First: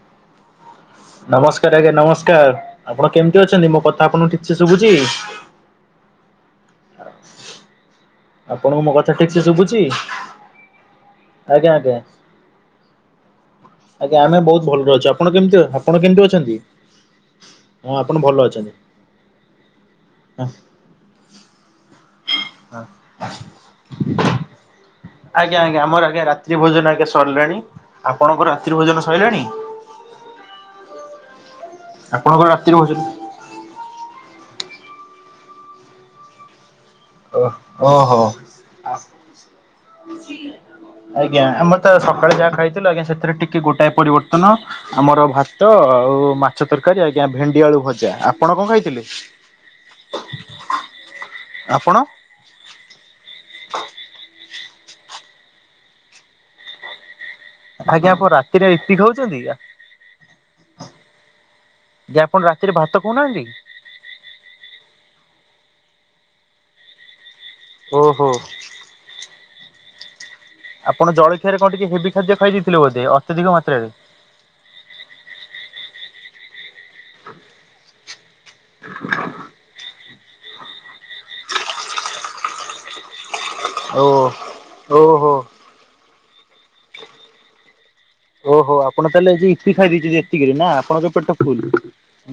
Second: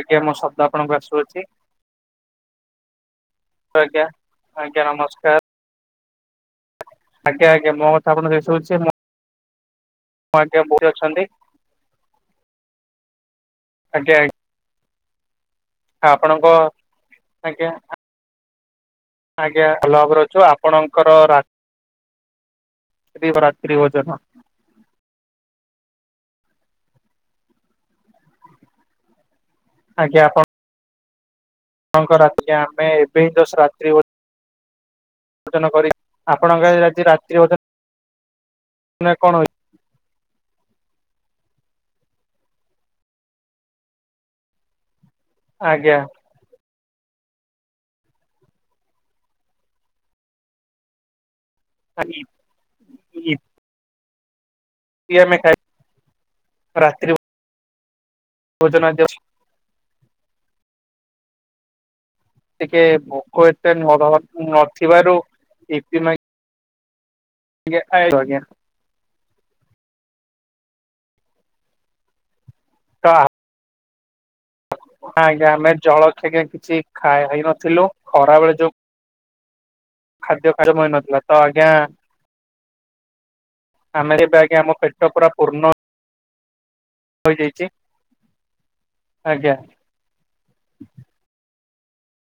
ଆଜ୍ଞା ମୋ ଶବ୍ଦ ଆପଣଙ୍କୁ ଆସୁଅଛି? ସାରେ ଆଜ୍ଞା ନମସ୍କାର ଆପଣ କେମତି ଅଛନ୍ତି ମୋ ଆଜ୍ଞା। କଥା ଆପଣଙ୍କୁ ଠିକ୍ ସେ ଆଜ୍ଞା ଶୁଭୁଚି? ନମସ୍କାର ଆଜ୍ଞା ଆଜ୍ଞା ମୋ କଥା ଆପଣ ହେ ଆପଣଙ୍କୁ ମୋ କଥା ଠିକ୍ ସେ ଶୁଭୁଚି? ଆଜ୍ଞା ବୋଉ ଅଛନ୍ତି ଆଜ୍ଞା ଆଜ୍ଞା ଆଜ୍ଞା ଆମେ ବୋହୁତ ଭଲରେ ଅଛୁ ଆପଣ କେମତି ଆପଣ କେମତି ଆପଣଙ୍କ ଅଛନ୍ତି ଆଜ୍ଞା ମୁଁ ଆପଣ ଭଲ ଅଛନ୍ତି। ଆଜ୍ଞା ଭଲ ଭାବରେ ଅଛୁ ଆପଣଙ୍କର ରା ହଁ। ରାତ୍ରି ଭୋଜନ ଆଜ୍ଞା ଆଜ୍ଞା ଆମର ଆଜ୍ଞା ରାତ୍ରି ଭୋଜନ ଆଜ୍ଞା ସରିଲାଣି ଆପଣଙ୍କର ରାତ୍ରି ଭୋଜନ ସଇଲାଣି? ଆଜ୍ଞା ଆପଣ ଆପଣଙ୍କ ଆପଣଙ୍କର ରାତ୍ରିରେ ରାତ୍ରି ଆମେ ଭୋଜନ ଏବେ ହିଁ ଜସ୍ ରାତ୍ରି ଭୋ ଭୋଜନ କରିି ଆପଣଙ୍କ ଆଜି ରାତି ରା ଓ ଓହୋ। କଣ ହେଇଛି ଆଜ୍ଞା ଆମେ ତ ସକାଳେ ଯାହା ଖାଇଥିଲୁ ଆଜ୍ଞା ସେଥିରେ ଟିକେ ଗୋଟାଏ ପରିବର୍ତ୍ତନ ଆମର ଭା ତ ଆଜ୍ଞା ଆଉ ମାଛ ତରକାରୀ ଆଜ୍ଞା ଭେଣ୍ଡି ଆଳୁ ଭଜା ଆପଣ କଣ ଖାଇଥିଲେ? ଆ ଥିଉ [inaudible] ତି ଆମେ ଖାଇ ରାତ୍ରି ଭୋ ଆଜ୍ଞା ଆପଣ ରାତିରେ ଇପି ଖାଉଚନ୍ତି ଆ ଆପଣ ରାତିରେ ଟିକେ ଭାତ ଖାଉନାହାନ୍ତି? ଭୋକ ଏତେ ନହବା ନଥିବାରୁ ଇପି ମା ଟିକେ ଖାଇଲୁ ଓହୋ ଆଜ୍ଞା। ଆପଣ ଜଳଖିଆରେ କଣ ଟିକେ ହେବି ଖାଦ୍ୟ ଖାଇ ଦେଇଥିଲେ ବୋଧେ ଅତ୍ୟଧିକ ମାତ୍ରାରେ। ନା ଆଜ୍ଞା ଆମେ ଜଳଖିଆ କିଛି ଖାଇ ହେଇନଥିଲୁ ଖରା ବେଳେ ଯୋଉ [inaudible] ଖାଦ୍ୟ ହଜମ ହେଇନଥିଲା। ତ ଆଜ୍ଞା ଓ ଆମେ ଏବେ ଆଜ୍ଞା ଆମ ପେଟ ପୁରା ଓହୋ ପୂର୍ଣ୍ଣ ହୋଇଯାଇଛି। ଓହୋଃ ଆପଣ ତାହେଲେ ଆଜ୍ଞା ୟିପି ଖାଇ ଦେଇଛନ୍ତି ଏତିକି ରେ ନା ଆପଣଙ୍କ ପେଟ ଫୁଲ।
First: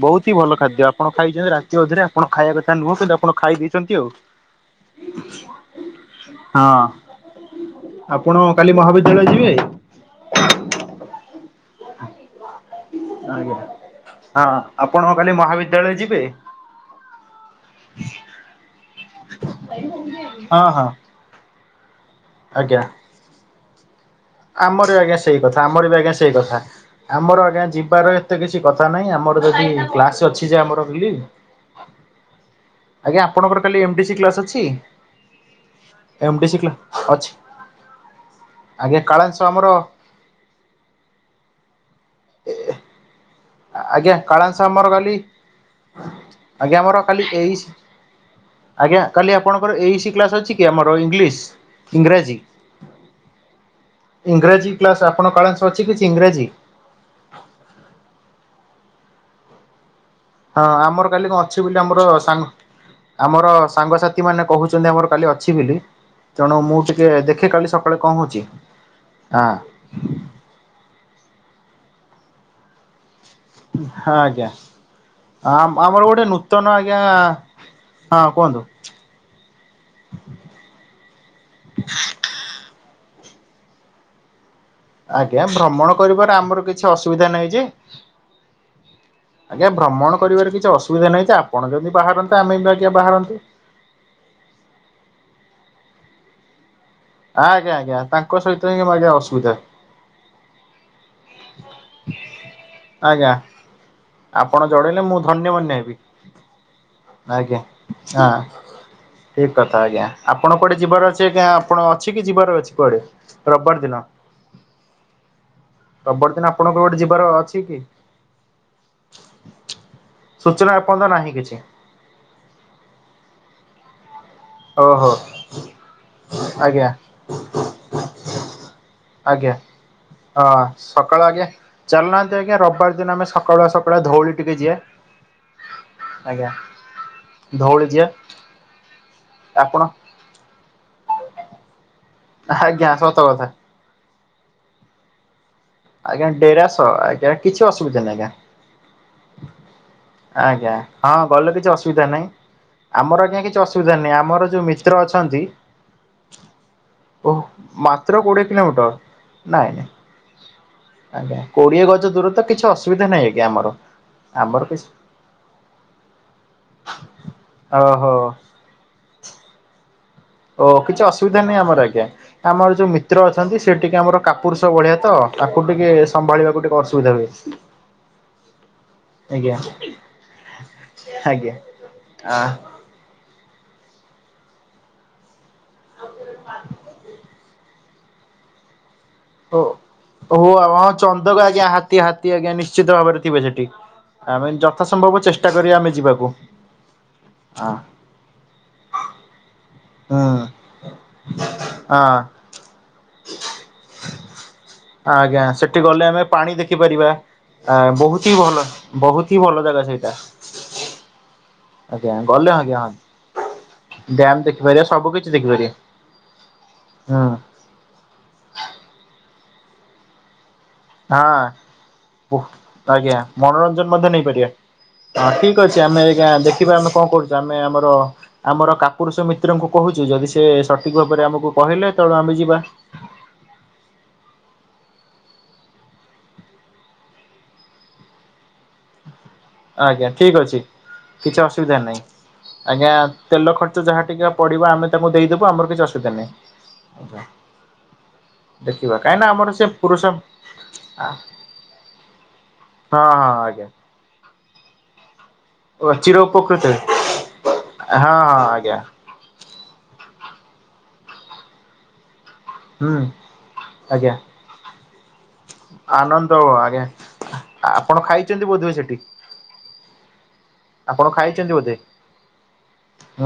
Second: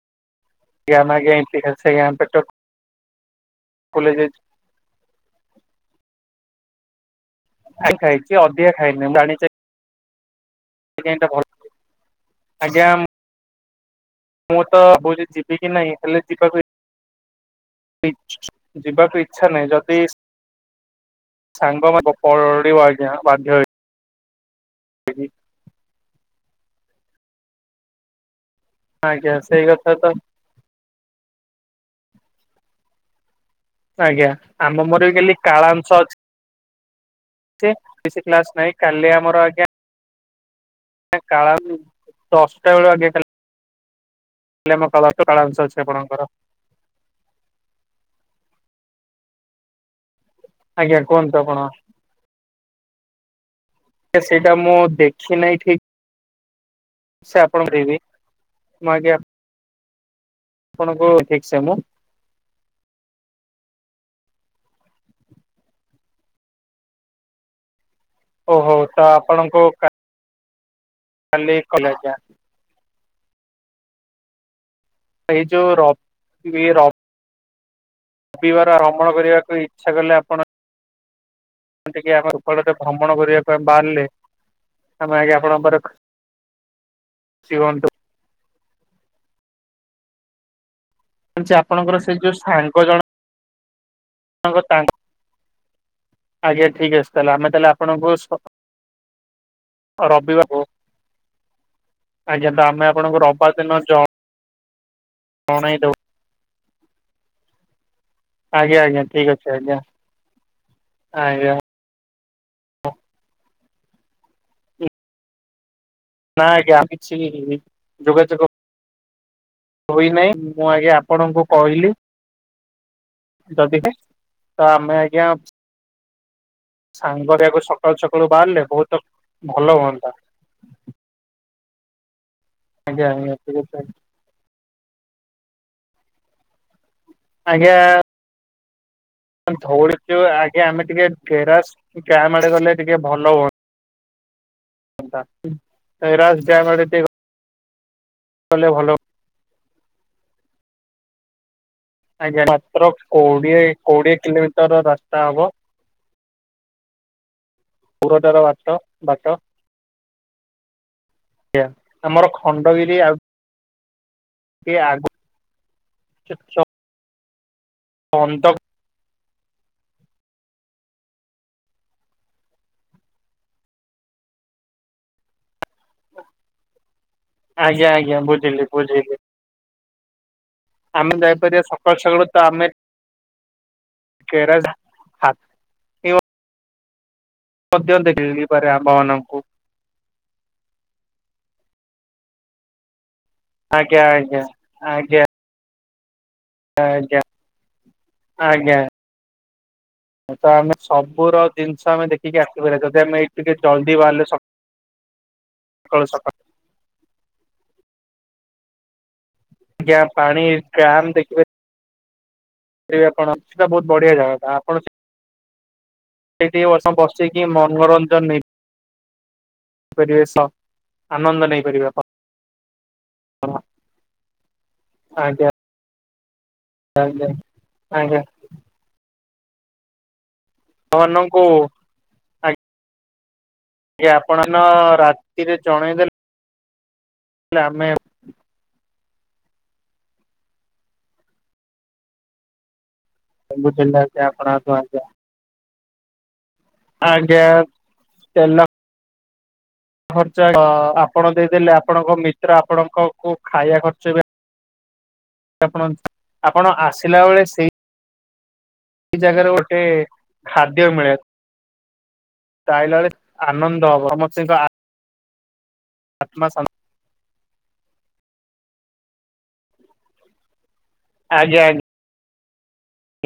ବହୁତ ହି ଭଲ ଖାଦ୍ୟ ଆମେ ଆପଣ ଆଜ୍ଞା ଖାଇଛନ୍ତି ଏମତି ରାତି ଆଜ୍ଞା ଅଧରେ। ଆପଣ ପେଟ ଖାଇବା କଥା ନୁହଁ କିନ୍ତୁ ଆପଣ ଖାଇ ଦେଇଛନ୍ତି ଆଉ। [unintelligible] ହଁ। ଖାଇଛି ଆପଣ ଅଧିକା କାଲି ଖାଇନି ମୁଁ ମହାବିଦ୍ୟାଳୟ ଜାଣିଛି ଯିବେ? [unintelligible] ଆଜ୍ଞା ଆଜ୍ଞା। ହଁ ମୁଁ ତ ଆପଣ ପୁରୀ କାଲି ଯିବି କି ନାଇଁ ମହାବିଦ୍ୟାଳୟ ଯିବେ? ହେଲେ ଯିବାକୁ ଯିବାକୁ [unintelligible] ଇଚ୍ଛା ନାହିଁ ଯଦି ହଁ ହଁ ସାଙ୍ଗ [unintelligible] ପଡ଼ିବ ଆଜ୍ଞା ବାଧ୍ୟ ହେଇ ଆମର ବି ଆଜ୍ଞା ସେଇ କଥା ଆମର ବି ଆଜ୍ଞା ସେଇ କଥା ଆମର ଆଜ୍ଞା ଯିବାର ଏତେ କିଛି କଥା ନହିଁ ଆଜ୍ଞା ଆମର ସେଇ ଯଦି କଥା ତ କ୍ଲାସ ଅଛି ଯେ ଆମର ବେଲି ଆଜ୍ଞା ଆପଣଙ୍କର କାଲି ଏମ୍ ଡ଼ି ସି ଆଜ୍ଞା କ୍ଲାସ ଅଛି? ଆମ ମୋର ବି କାଲି କାଳାଂଶ ଏମ୍ ଡ଼ି ସି କ୍ଲା ଅଛି। [unintelligible] କିଛି କ୍ଲାସ ନାଇଁ। ଆଜ୍ଞା କାଲି କାଳାଂଶ ଆମର ଆଜ୍ଞା କାଳ [unintelligible] ଦଶଟା ବେଳୁ ଆଜ୍ଞା କାଲି ଆଜ୍ଞା କାଳାଂସ ଆମ ଆମର କାଳ କାଲି କାଳାଂଶ ଅଛି ଆପଣଙ୍କର। ଆଜ୍ଞା ଆମର କାଲି ଏ ଇ ସି ଆଜ୍ଞା କାଲି ଆପଣଙ୍କର ଏ ଇ ସି କ୍ଲାସ୍ ଅଛି କି? ଆମର ଆଜ୍ଞା ଇଂଲିଶ କୁହନ୍ତୁ ଆପଣ ଇଂରାଜୀ। ସେଇଟା ଇଂରାଜୀ ମୁଁ କ୍ଲାସ ଆପଣ ଦେଖି ନାହିଁ କଳାଂସ ଅଛି ଠିକ୍ କିଛି ଇଂରାଜୀ? ସେ ଆପଣ [unintelligible] ମୁଁ ଆଜ୍ଞା ହଁ ଆପଣଙ୍କୁ ଆମର କାଲି ଠିକ୍ କଣ ସେ ଅଛି ମୁଁ ବୋଲି ଆମର ସାଙ୍ଗ ଆମର ସାଙ୍ଗ ସାଥି ମାନେ କହୁଛନ୍ତି ଆମର କାଲି ଅଛି ବୋଲି। ତେଣୁ ମୁଁ ଟିକେ ଦେଖେ କାଲି ସକାଳେ କଣ ହଉଛି। ଓହୋଃ ତ ହଁ ଆପଣଙ୍କୁ କା କାଲି କଲେଜ ଯା ହଁ ଆଜ୍ଞା। ଏଇ ଆ ଯୋଉ ର ଆମର ଗୋଟେ ଏଇ ନୂତନ ଆଜ୍ଞା ହଁ କୁହନ୍ତୁ ରବିବାର ଭ୍ରମଣ କରିବାକୁ ଇଚ୍ଛା କଲେ ଆପଣ ଯେମିତିକି ଆମେ [unintelligible] ଭ୍ରମଣ କରିବା ପାଇଁ ବାହାରିଲେ। ଆମେ ଆଜ୍ଞା ଆପଣଙ୍କ ପରେ ଭ୍ରମଣ କରିବାରେ ଆମର କିଛି ଅସୁବିଧା ନାହିଁ ଖୁସି ଯେ ହୁଅନ୍ତୁ। ଆଜ୍ଞା ଭ୍ରମଣ କରିବାର କିଛି ଅସୁବିଧା ନାହିଁ ଯେ, ଆପଣ ଯଦି ଆପଣଙ୍କର ସେ ଯୋଉ ବାହାରନ୍ତେ ଆମେ ବି ସାଙ୍ଗ ଆଜ୍ଞା ବାହାରନ୍ତୁ। [unintelligible] ଆଜ୍ଞା ଠିକ ଅଛି। ତାହେଲେ ଆମେ ତାହେଲେ ଆଜ୍ଞା ଆଜ୍ଞା ଆପଣଙ୍କୁ ତାଙ୍କ ସହିତ ହିଁ ଆମେ ଆଜ୍ଞା ଅସୁବିଧା। ରବିବାର ଆମେ [inaudible] ଆପଣଙ୍କୁ ଆଜ୍ଞା ରବିବାର ଦିନ ଆପଣ ଜଣେଇଲେ ମୁଁ ଧନ୍ୟ ମନେ ଜଣେଇଦବୁ। ହେବି। ଆଜ୍ଞା [unintelligible] ଆଜ୍ଞା ଆଜ୍ଞା ଅଛି ଠିକ କଥା ଆଜ୍ଞା ଆପଣ କୁଆଡ଼େ ଯିବାର ଅଛି ଆଜ୍ଞା ଆପଣ ଅଛି କି ଯିବାର ଅଛି କୁଆଡ଼େ ରବିବାର ଦିନ? ରବିବାର ଦିନ ନାଁ ଆପଣଙ୍କର ଆଜ୍ଞା ଗୋଟେ କିଛି ଯିବାର ଅଛି କି ଯୋଗାଯୋଗ ହୋଇ ନାହିଁ ମୁଁ ସୂଚନା ଆଜ୍ଞା ଏପର୍ଯ୍ୟନ୍ତ ନାହିଁ ଆପଣଙ୍କୁ କିଛି କହିଲି। [unintelligible] ତ ଆମେ ଓହୋ ଆଜ୍ଞା ଆଜ୍ଞା ସାଙ୍ଗରେଆକୁ ସକାଳୁ ସକାଳୁ ବାହାରିଲେ ବହୁତ ଆଜ୍ଞା ଭଲ ହୁଅନ୍ତା। ହଁ ସକାଳ ଆଜ୍ଞା ଚାଲୁ ନାହାଁନ୍ତି ଆଜ୍ଞା ରବିବାର ଆଜ୍ଞା ଦିନ ଆମେ ଆଜ୍ଞା ଠିକ ସକାଳୁଆ ଅଛି ସକାଳୁଆ ଧଉଳି ଟିକେ ଯିିବା। ଆଜ୍ଞା। ଧଉଳି ଯିବା। ଆପଣ ଧଉଳି ଯିବା ଆଜ୍ଞା ଆମେ ଟିକେ ଗେରାସ୍ ଗ୍ୟାସ୍ ଆଡେଊ ଗଲେ ଆଜ୍ଞା ଟିକେ ସତ ଭଲ କଥା ହୁଅନ୍ତା। [unintelligible] ଆଜ୍ଞା ଡେରାସ ଆଜ୍ଞା କିଛି ଅୁବିଧାହିଁଜ୍ଞା। କଲେ ଭଲ ଆଜ୍ଞା ହଁ ଗଲ କିଛି ଅଶ୍ ସୁବିଧା ନାହିଁ ଆଜ୍ଞା ମାତ୍ର ଆମର ଆଜ୍ଞା କିଛି କୋଡିଏ ଅସୁବିଧା ନାଁ କୋଡିଏ ଆମର ଯୋଉ କିଲୋମିଟର ମିତ୍ର ରାସ୍ତା ଅଛନ୍ତି। ହବ ଓହ ମାତ୍ର ଦୂରତାର କୋଡ଼ିଏ ବାଟ ବାଟ ଆଜ୍ଞା କିଲୋମିଟର ନାଇଁ। ଆଜ୍ଞା କୋଡିଏ ଗଜ ଆମର ଦୂର ତ କିଛି ଖଣ୍ଡଗିରି ଅସୁବିଧା ଆଉ ନାହିଁ ଆଜ୍ଞ ଆମର। ଆମର କିଛି [unintelligible] ଓହୋ। ଅନ୍ଧ ଓ କିଛି ଅସୁବିଧା ନାହିଁ ଆମର ଆଜ୍ଞା। ଆମର ଯୋଉ ମିତ୍ର ଅଛନ୍ତି ସେ ଟିକେ ଆମର କାପୁରସ ଭଳିିଆ ତ ତାକୁ ଟିକେ ସମ୍ଭାଳିବାକୁ ଟିକେ ଅସୁବିଧା ହୁଏ। ଆଜ୍ଞା ଆଜ୍ଞା ବୁଝିଲି ବୁଝିଲି। ଆଜ୍ଞା। ଆମେ ଆଜ୍ଞା ଦାଇପରି ସକାଳୁ ସକାଳୁ ଆ ତ ଆମେ କେରା ହାତୀ [inaudible] ମଧ୍ୟ ଦେ ମିଳିପାରେ ଆମ୍ଭ ମାନଙ୍କୁ। ଓ ହୋ ଆଉ ହଁ ଚନ୍ଦକ ଆଜ୍ଞା ହାତୀ ହାତୀ ଆଜ୍ଞା ନିଶ୍ଚିତ ଭାବରେ ଥିବେ ସେଠି ଆଜ୍ଞା ଆମେ ଯଥା ସମ୍ଭବ ଆଜ୍ଞା ଚେଷ୍ଟା କରିବା ଆମେ ଯିବାକୁ। ଆଜ୍ଞା ହଁ ଆଜ୍ଞା। [unintelligible] ହୁଁ। ତ ଆମେ ସବୁର ଜିନିଷ ଆମେ ହଁ ଦେଖିକି ଆସିପାରିବା ଯଦି ଆମେ ଏଇ ଟିକେ ଜଲ୍ଦି ବାହାରିଲେ ସ ଆଜ୍ଞା ସେଠି ଗଲେ ଆମେ ପାଣି ଦେଖିପାରିବା ଆ ବହୁତ ହି ଭଲ। ବହୁତ ହି ଭଲ ଲା ଆଜ୍ଞା ପାଣି ଗାମ ଦେଖିବେ। ଆଜ୍ଞା ଗଲେ ଆଜ୍ଞା ହଁ ଆପଣ ସେଟା ବହୁତ ବଢିଆ ଡ୍ୟାମ ଜାଗାଟା ଆପଣ ଦେଖିପାରିବା ସବୁ କିଛି ଦେଖିପାରିବା ସେଇଠି ବର୍ଷ ହୁଁ ବସିକି ମନୋରଞ୍ଜନ ନେଇ ପରିବେଶ। ହଁ ଉହ୍ ଆଜ୍ଞା ଆପଣ ମନୋରଞ୍ଜନ ମଧ୍ୟ ନେଇପାରିବା। ହଁ ଆଜ୍ଞା ଠିକ କ ଅଛି ଆମେ ଆଜ୍ଞା ଦେଖିବା ଆମେ କଣ ଆଜ୍ଞା କରୁଛୁ ଆମେ ଆମର ଆଜ୍ଞା ଆମର କାପୁରୁଷ ମିତ୍ରଙ୍କୁ କହୁଛୁ ଯଦି ସେ ସଠିକ ଭାବରେ ସେମାନଙ୍କୁ ଆମକୁ କହିଲେ ତେଳୁ ଆମେ ଯିବା। [unintelligible] ହେଲେ ଆମେ ଆଜ୍ଞା ଠିକ ଅଛି କିଛି ଅସୁବିଧା ନାହିଁ। ଆଜ୍ଞା ତେଲ ସବୁ ଖର୍ଚ୍ଚ ଦେଲେ ଯାହା ଆଜ୍ଞା ଟିକେ ଆପଣ ଆଗ ପଡିବ ଆମେ ଆଜ୍ଞା ତାଙ୍କୁ ଦେଇଦବୁ ଆମର କିଛି ଅଶୁବିଧା ନାହିଁ। ଆଜ୍ଞା ତେଲ କିବା କାହିଁନା ଆମର ସେ ପୁରୁଷ ହଁ ଖର୍ଚ୍ଚ ଆପଣ ଦେଇଦେଲେ ଆପଣଙ୍କ ମିତ୍ର ଆପଣଙ୍କ ହଁ କୁ ଆଜ୍ଞା। ଖାଇବା ଖର୍ଚ୍ଚ ବେ ଓ ଆପଣ୍ ଚିର ଉପକୃତ ଆପଣ ହଁ ଆସିଲା ବେଳେ ସେଇ ହଁ ଆଜ୍ଞା ସେଇ ଜାଗାରେ ଗୋଟେ ଖାଦ୍ୟ ମିଳେ। ତା ହୁଁ ହିଲା ବେଳେ ଆନନ୍ଦ ଆଜ୍ଞା। ହବ ମଚିତା ଆନନ୍ଦ ହବ ଆଜ୍ଞା ଆପଣ ଖାଇଚନ୍ତି ବୋଧେ ସେଠି? ଆପଣ ଖାଇଚନ୍ତି ବୋଧେ?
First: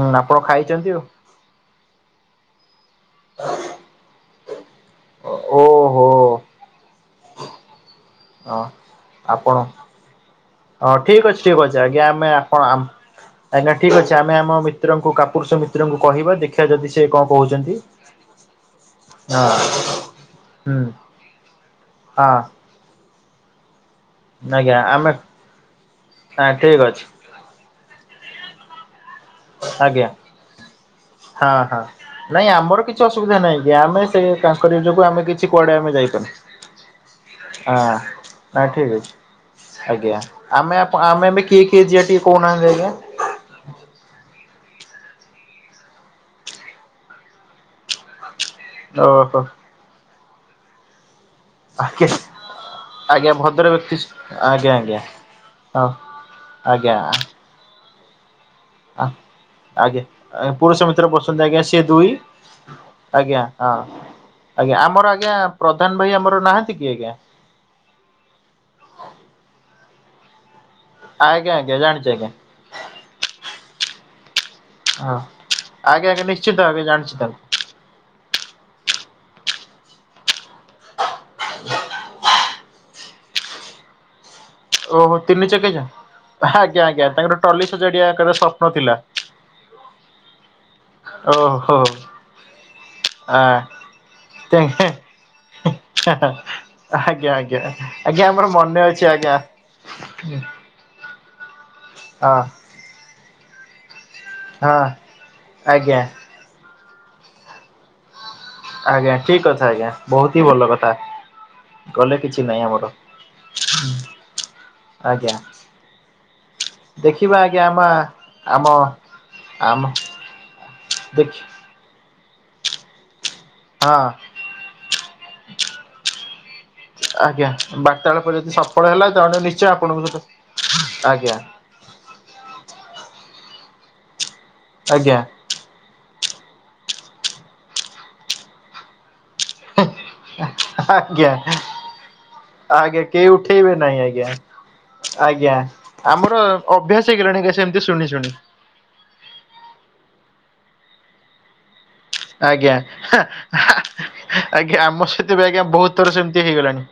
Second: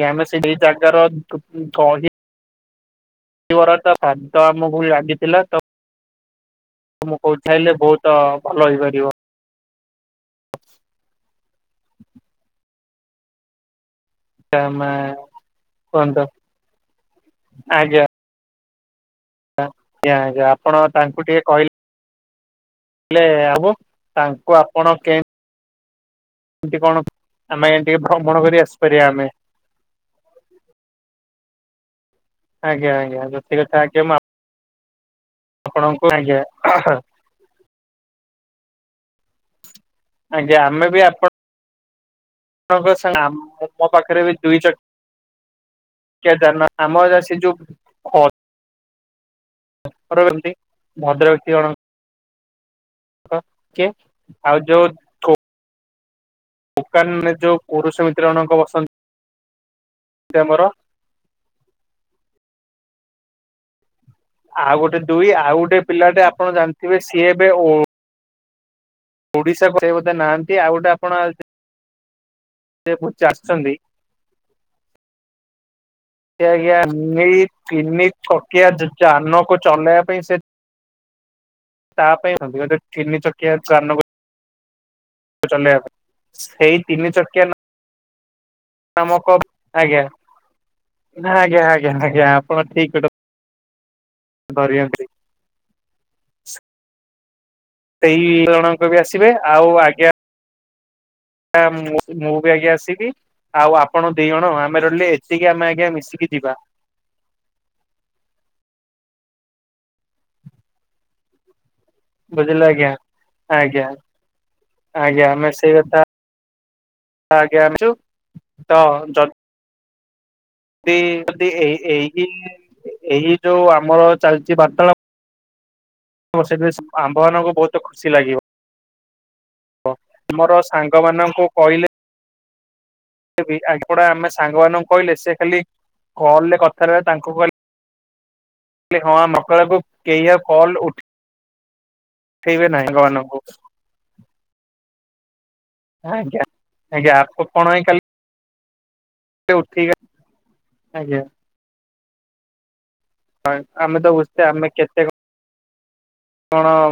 କି ଆମେ ଆପଣ ସେଇ ଖାଇଛନ୍ତି ଜାଗାର। ଆଉ [unintelligible] ତମ ଓହୋ କହୁଛାଇଲେ ବହୁତ ହଁ। ଭଲ ହେଇପାରିବ। ଆପଣ ହଁ ଠିକ୍ ଅଛି ବଛା ଆଜ୍ଞା ଆମେ ଆପଣ ଆ ଆଜ୍ଞା ଠିକ୍ ଅଛି ଆମେ ଆମ ଆମେ ମିତ୍ରଙ୍କୁ କାପୁରୁଷ ମିତ୍ରଙ୍କୁ କୁହନ୍ତୁ କହିବା ଦେଖିବା ଯଦି ସେ କଣ କହୁଛନ୍ତି? ଆଜ୍ଞା ହଁ ଆଞ୍ଜା ହୁଁ ଆପଣ ତାଙ୍କୁ ଟିକେ କହିଲେ ହଁ। ହେଲେ ଆବୁ ତାଙ୍କୁ ଆଜ୍ଞା ଆପଣ ଆମେ କେ ହଁ ମ୍ ଠିକ୍ କେମତି ଅଛି କଣ ଆମେ ଟିକେ ଭ୍ରମଣ କରି ଆସି ପାରିବା ଆମେ। ଆଜ୍ଞା। ହଁ ହଁ। ନାଇଁ ଆମର ଆଜ୍ଞା କିଛି ଆଜ୍ଞା ଅସୁବିଧା ଯତି ନାହିଁ କି କଥା ଆଜ୍ଞା ଆମେ ମୁଁ ସେ ତାଙ୍କରି ଯୋଗୁ ଆମେ କିଛି କୁଆଡେ ଆମେ ଆପଣଙ୍କୁ ଆଜ୍ଞା ଯାଇପାରୁନ। ଆ ଆ ଠିକ୍ ଅଛି। ଆଜ୍ଞା ଆମେ ଆପ ଆମେ ଆମେ ଏବେ କିଏ କିଏ ଯିବା ଟିକେ କହୁନାହାନ୍ତି ଆଜ୍ଞା? ଆମ୍ ମୋ ପାଖରେ ବି ଦୁଇ ଚ ଚାକିଆ ଯାନ ଆମ ସେ ଯୋଉ ଓହୋ [unintelligible] ଭଦ୍ରକ [unintelligible] ଆଜ୍ଞା ଭଦ୍ର କିଏ ବ୍ୟକ୍ତି ଆଉ ଆଜ୍ଞା ଆଜ୍ଞା ହଉ। ଦୋକାନ ଯୋଉ ପୁରୁଷ ମିତ୍ର ମାନଙ୍କ ବସ୍। ଆ ଆଜ୍ଞା ପୁରୁଷ ମି [unintelligible] ପସିଚନ୍ତି ଆଜ୍ଞା ସେ ଦୁଇ ଆଜ୍ଞା ହଁ। ଆଜ୍ଞା ଆଉ ଗୋଟେ ଆମର ଦୁଇ ଆଜ୍ଞା ଆଉ ଗୋଟେ ପ୍ରଧାନ ଭାଇ ପିଲାଟେ ଆମର ଆପଣ ନାହାନ୍ତି କି ଜାଣିଥିବେ ଆଜ୍ଞା ସିଏ ଏବେ ଓ ଓଡିଶାକୁ ସେ ବୋଧେ ନାହାନ୍ତି ଆଉ ଗୋଟେ ଆପ୍ ଆଗେ ଆଗେ ଜାଣିଚି ଆଜ୍ଞା। [unintelligible] ହଁ ଆଗେ ଆଗେ ସେ ନିଶ୍ଚିତ ଆଜ୍ଞା ଭାବେ ଜାଣିଚି ଏଇ ତାକୁ। ତିନି କଟିଆ ଯାନକୁ ଚଲେଇବା ପାଇଁ ସେ ତା ପାଇଁ [unintelligible] ତିନି ଚକିଆ କାନ ଓହୋ ତିନି ଚକିଆ ଯା ସେଇ ଆଜ୍ଞା ଆଜ୍ଞା ତାଙ୍କର ଟଲି ସଜାଡିଆବା କାରସ କାମକ ଆଜ୍ଞା ନାଆଜ୍ଞା ଆଜ୍ଞା ଆଜ୍ଞା ଆଜ୍ଞା ଆପଣ ଠିକ୍ କଟ ଆ [inaudible] ଆଜ୍ଞା ଆଜ୍ଞା ସେଇ ଆଜ୍ଞା ଆମର ଜଣଙ୍କ ମନେ ବି ଅଛି ଆସିବେ ଆଜ୍ଞା। ଆଉ ଆଜ୍ଞା ମୁଁ ହଁ ବି ଆଜ୍ଞା ଆସିବି ଆଉ ଆପଣ ଦି ଜଣ ହଁ ଆମେ ରହିଲେ ଏତିକି ଆମେ ଆଜ୍ଞା ମିଶିକି ଯିବା। ଆଜ୍ଞା ଠିକ୍ କଥା ଆଜ୍ଞା ବହୁତି ହିଁ ଭଲ କଥା। ଗଲେ କିଛି ବୁଝିଲେ ନାଇଁ ଆମର। ଆଜ୍ଞା। ଆଜ୍ଞା ଆଜ୍ଞା ଆମେ ସେଇ କଥା ଦେଖିବା ଆଜ୍ଞା ଆମା ତ ଆମ ଯଦି ଆମ ଦେଖି ଯଦି ଏଇ ଏଇ [unintelligible] ଏଇ ଯୋଉ ହଁ ଆମର ଚାଲିଛି ବାର୍ତାଳ ତ ସେଥିରେ ଆଜ୍ଞା ଆମ୍ଭମାନଙ୍କୁ ବହୁତ ଖୁସି ବାର୍ତ୍ତାଳାପ ଲାଗିବ। [unintelligible] ପ ସହିତ ଆମର ସାଙ୍ଗ ଆଜ୍ଞା ମାନଙ୍କୁ କହିଲେ [unintelligible] ଆମେ ସାଙ୍ଗମାନଙ୍କୁ କହିଲେ ଆଜ୍ଞା ସେ ଖାଲି କଲରେ କଥା ରହ ତାଙ୍କୁ କହିଲେ [unintelligible] ମକରାକୁ କେହି ଆଉ କଲ ଉଠ ଆଜ୍ଞା ଆଜ୍ଞା କେହି ମାନଙ୍କୁ ଉଠେଇବେ ନାଇଁ ଆଜ୍ଞା ଆଜ୍ଞା ଆମର ଆଜ୍ଞା। ଆଜ୍ଞା ଅଭ୍ୟାସ ହେଇଗଲାଣି ଆପଣ କେ ସେମତି ଶୁଣି ଶୁଣି। ଉଠେଇକା ଆଜ୍ଞା ଆଜ୍ଞା ହେ ହା ଆମେ ତ ବୁଝେ ଆମେ ଆଜ୍ଞା କେତେ ଆମର ସେଥିପାଇଁ କା ବହୁତ ଥର ସେମିତି କଣ ହେଇଗଲାଣି।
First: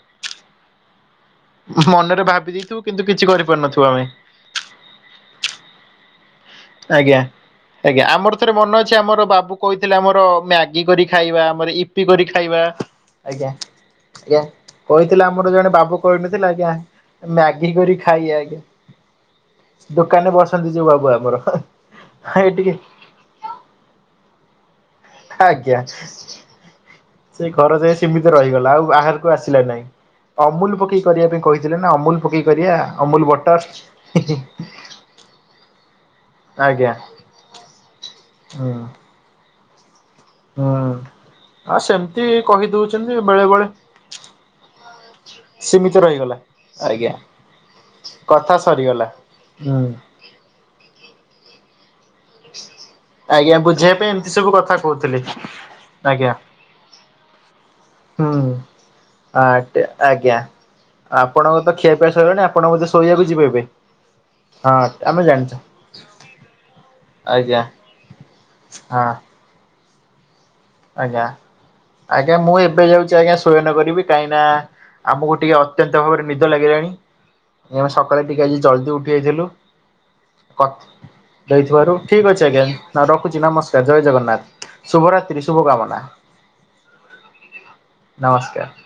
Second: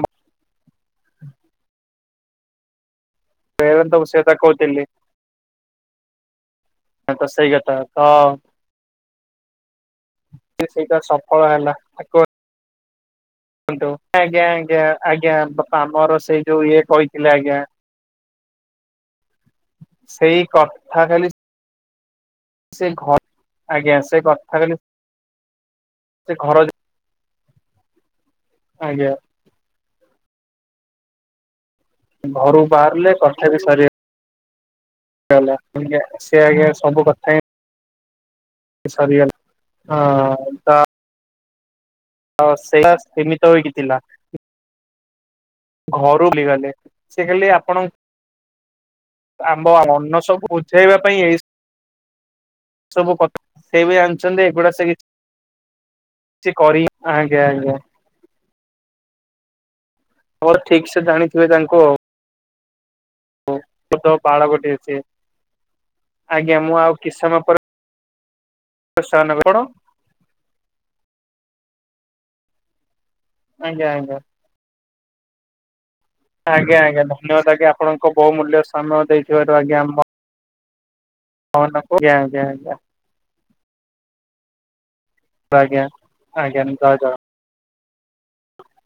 ମନରେ ଭାବି ଦେଇଥିବୁ କିନ୍ତୁ କିଛି କରି [unintelligible] ସେତା କହୁଥିଲି। ଆଜ୍ଞା। ତ ସେଇ କଥା ତ ଆଜ୍ଞା ଆମର ଥରେ ମନେ ଅଛି ଆମର ବାବୁ କହିଥିଲେ ଆମର ମ୍ୟାଗି ସେଇଟା କରି ସଫଳ ଖାଇବା ହେଲା ଆମର ଇ ପି କରି ଖାଇବା। ଆଜ୍ଞା କୁହନ୍ତୁ ଆଜ୍ଞା ଆଜ୍ଞା କହିଥିଲେ ଆଜ୍ଞା ଆମର ଜଣେ ବାପା ବାବୁ ଆମର ସେଇ କହିନଥିଲେ ଯୋଉ ଆଜ୍ଞା ଇଏ କହିଥିଲେ ଆଜ୍ଞା ମ୍ୟାଗି କରି ଖାଇଆଇ ଦୋକାନରେ ସେଇ ବସନ୍ତି ଯୋଉ କଥା ବାବୁ ଖାଲି ଆମର ହାଁ ହେ ଟିକେ [unintelligible] ଆଜ୍ଞା ସେ କଥା କହିଲେ ଆଜ୍ଞା। ସେ ଘର ଯାଏ ସେମିତି ରହିଗଲା ଆଉ ଆଜ୍ଞା ବାହାରକୁ ଆସିଲା ନାହିଁ ଅମୁଲ ପକେଇ କରିବା ପାଇଁ କହି ନା ଅମୁଲ ପକେଇ ଘରୁ କରିବା ବାହାରିଲେ ଅମୁଲ କଥା ବଟର ବି ସରିଗଲା। ହିଁ, ହିଁ [unintelligible] ସେ ଆଜ୍ଞ ଆଜ୍ଞା ସବୁ କଥା ହୁଁ ଏ ସରିଗଲେ ହଁ। ହୁଁ ଆ ସେମତି କହିଦଉଛନ୍ତି ବେଳେ ବେଳେ ନା ସୀମିତ ଘରୁ ରହିଗଲା [unintelligible] ଆଜ୍ଞା। ସେ ଖାଲି ଆପଣ କଥା ସରିଗଲା। ଆମ ଆଜ୍ଞା ଅନସ କୁ ବୁଝେଇବା ପାଇଁ ଏଇ ସବୁ କଥା ସେ ବି ବୁଝେଇବା ପାଇଁ ଏମିତି ଜାଣିଛନ୍ତି ସବୁ ଏଗୁଡା କଥା ସେ କିଛି କହୁଥିଲି ଆଜ୍ଞା। କିଛି କରି ଆଜ୍ଞା ଆଜ୍ଞା। ହୁଁ ଆଦ୍ୟ ଆଜ୍ଞା ମୋର ଠିକ ସେ ଜାଣିଥିବେ ଆପଣଙ୍କ ତ ଖିଆପିଆ [unintelligible] ଆପଣ ବଧେ ଶୋଇବାକୁ ଯିବେ ଏବେ ଅବୋଧ ବାଳକ ଟିଏ ହଁ ଅଛି ଆମେ ଜାଣିଛୁ। ଆଜ୍ଞା ମୁଁ ଆଉ କିସ ସମୟ ଆଜ୍ଞା ପରେ ହଁ [unintelligible] କଣ ଆଜ୍ଞା ଆଜ୍ଞା ମୁଁ ଏବେ ଯାଉଛି ଆଜ୍ଞା ଶୁୟନ କରିବି କାହିଁକି ନା ଆମକୁ ଟିକେ ଅତ୍ୟନ୍ତ ଭାବରେ ନିଦ ଆଜ୍ଞା ଲାଗିଲାଣି ଆଜ୍ଞା ଧନ୍ୟବାଦ ଆଜ୍ଞା ଏମ ଆପଣଙ୍କ ସକାଳେ ଟିକେ ଆଜି ବହୁମୂଲ୍ୟ ଜଲଦି ସମୟ ଉଠି ଯାଇଥିଲୁ। ଦେଇଥିବାରୁ ଆଜ୍ଞା ଆମ [unintelligible] ଦେଇଥିବାରୁ ଠିକ ଅଛି ଆଜ୍ଞା। ରଖୁଛି ନମସ୍କାର, ଜୟ ଜଗନ୍ନାଥ, ଶୁଭରାତ୍ରି, ଆଜ୍ଞା ଆଜ୍ଞା ଶୁଭକାମନା। ଜୟ ଜଗନ୍ନାଥ ନମସ୍କାର।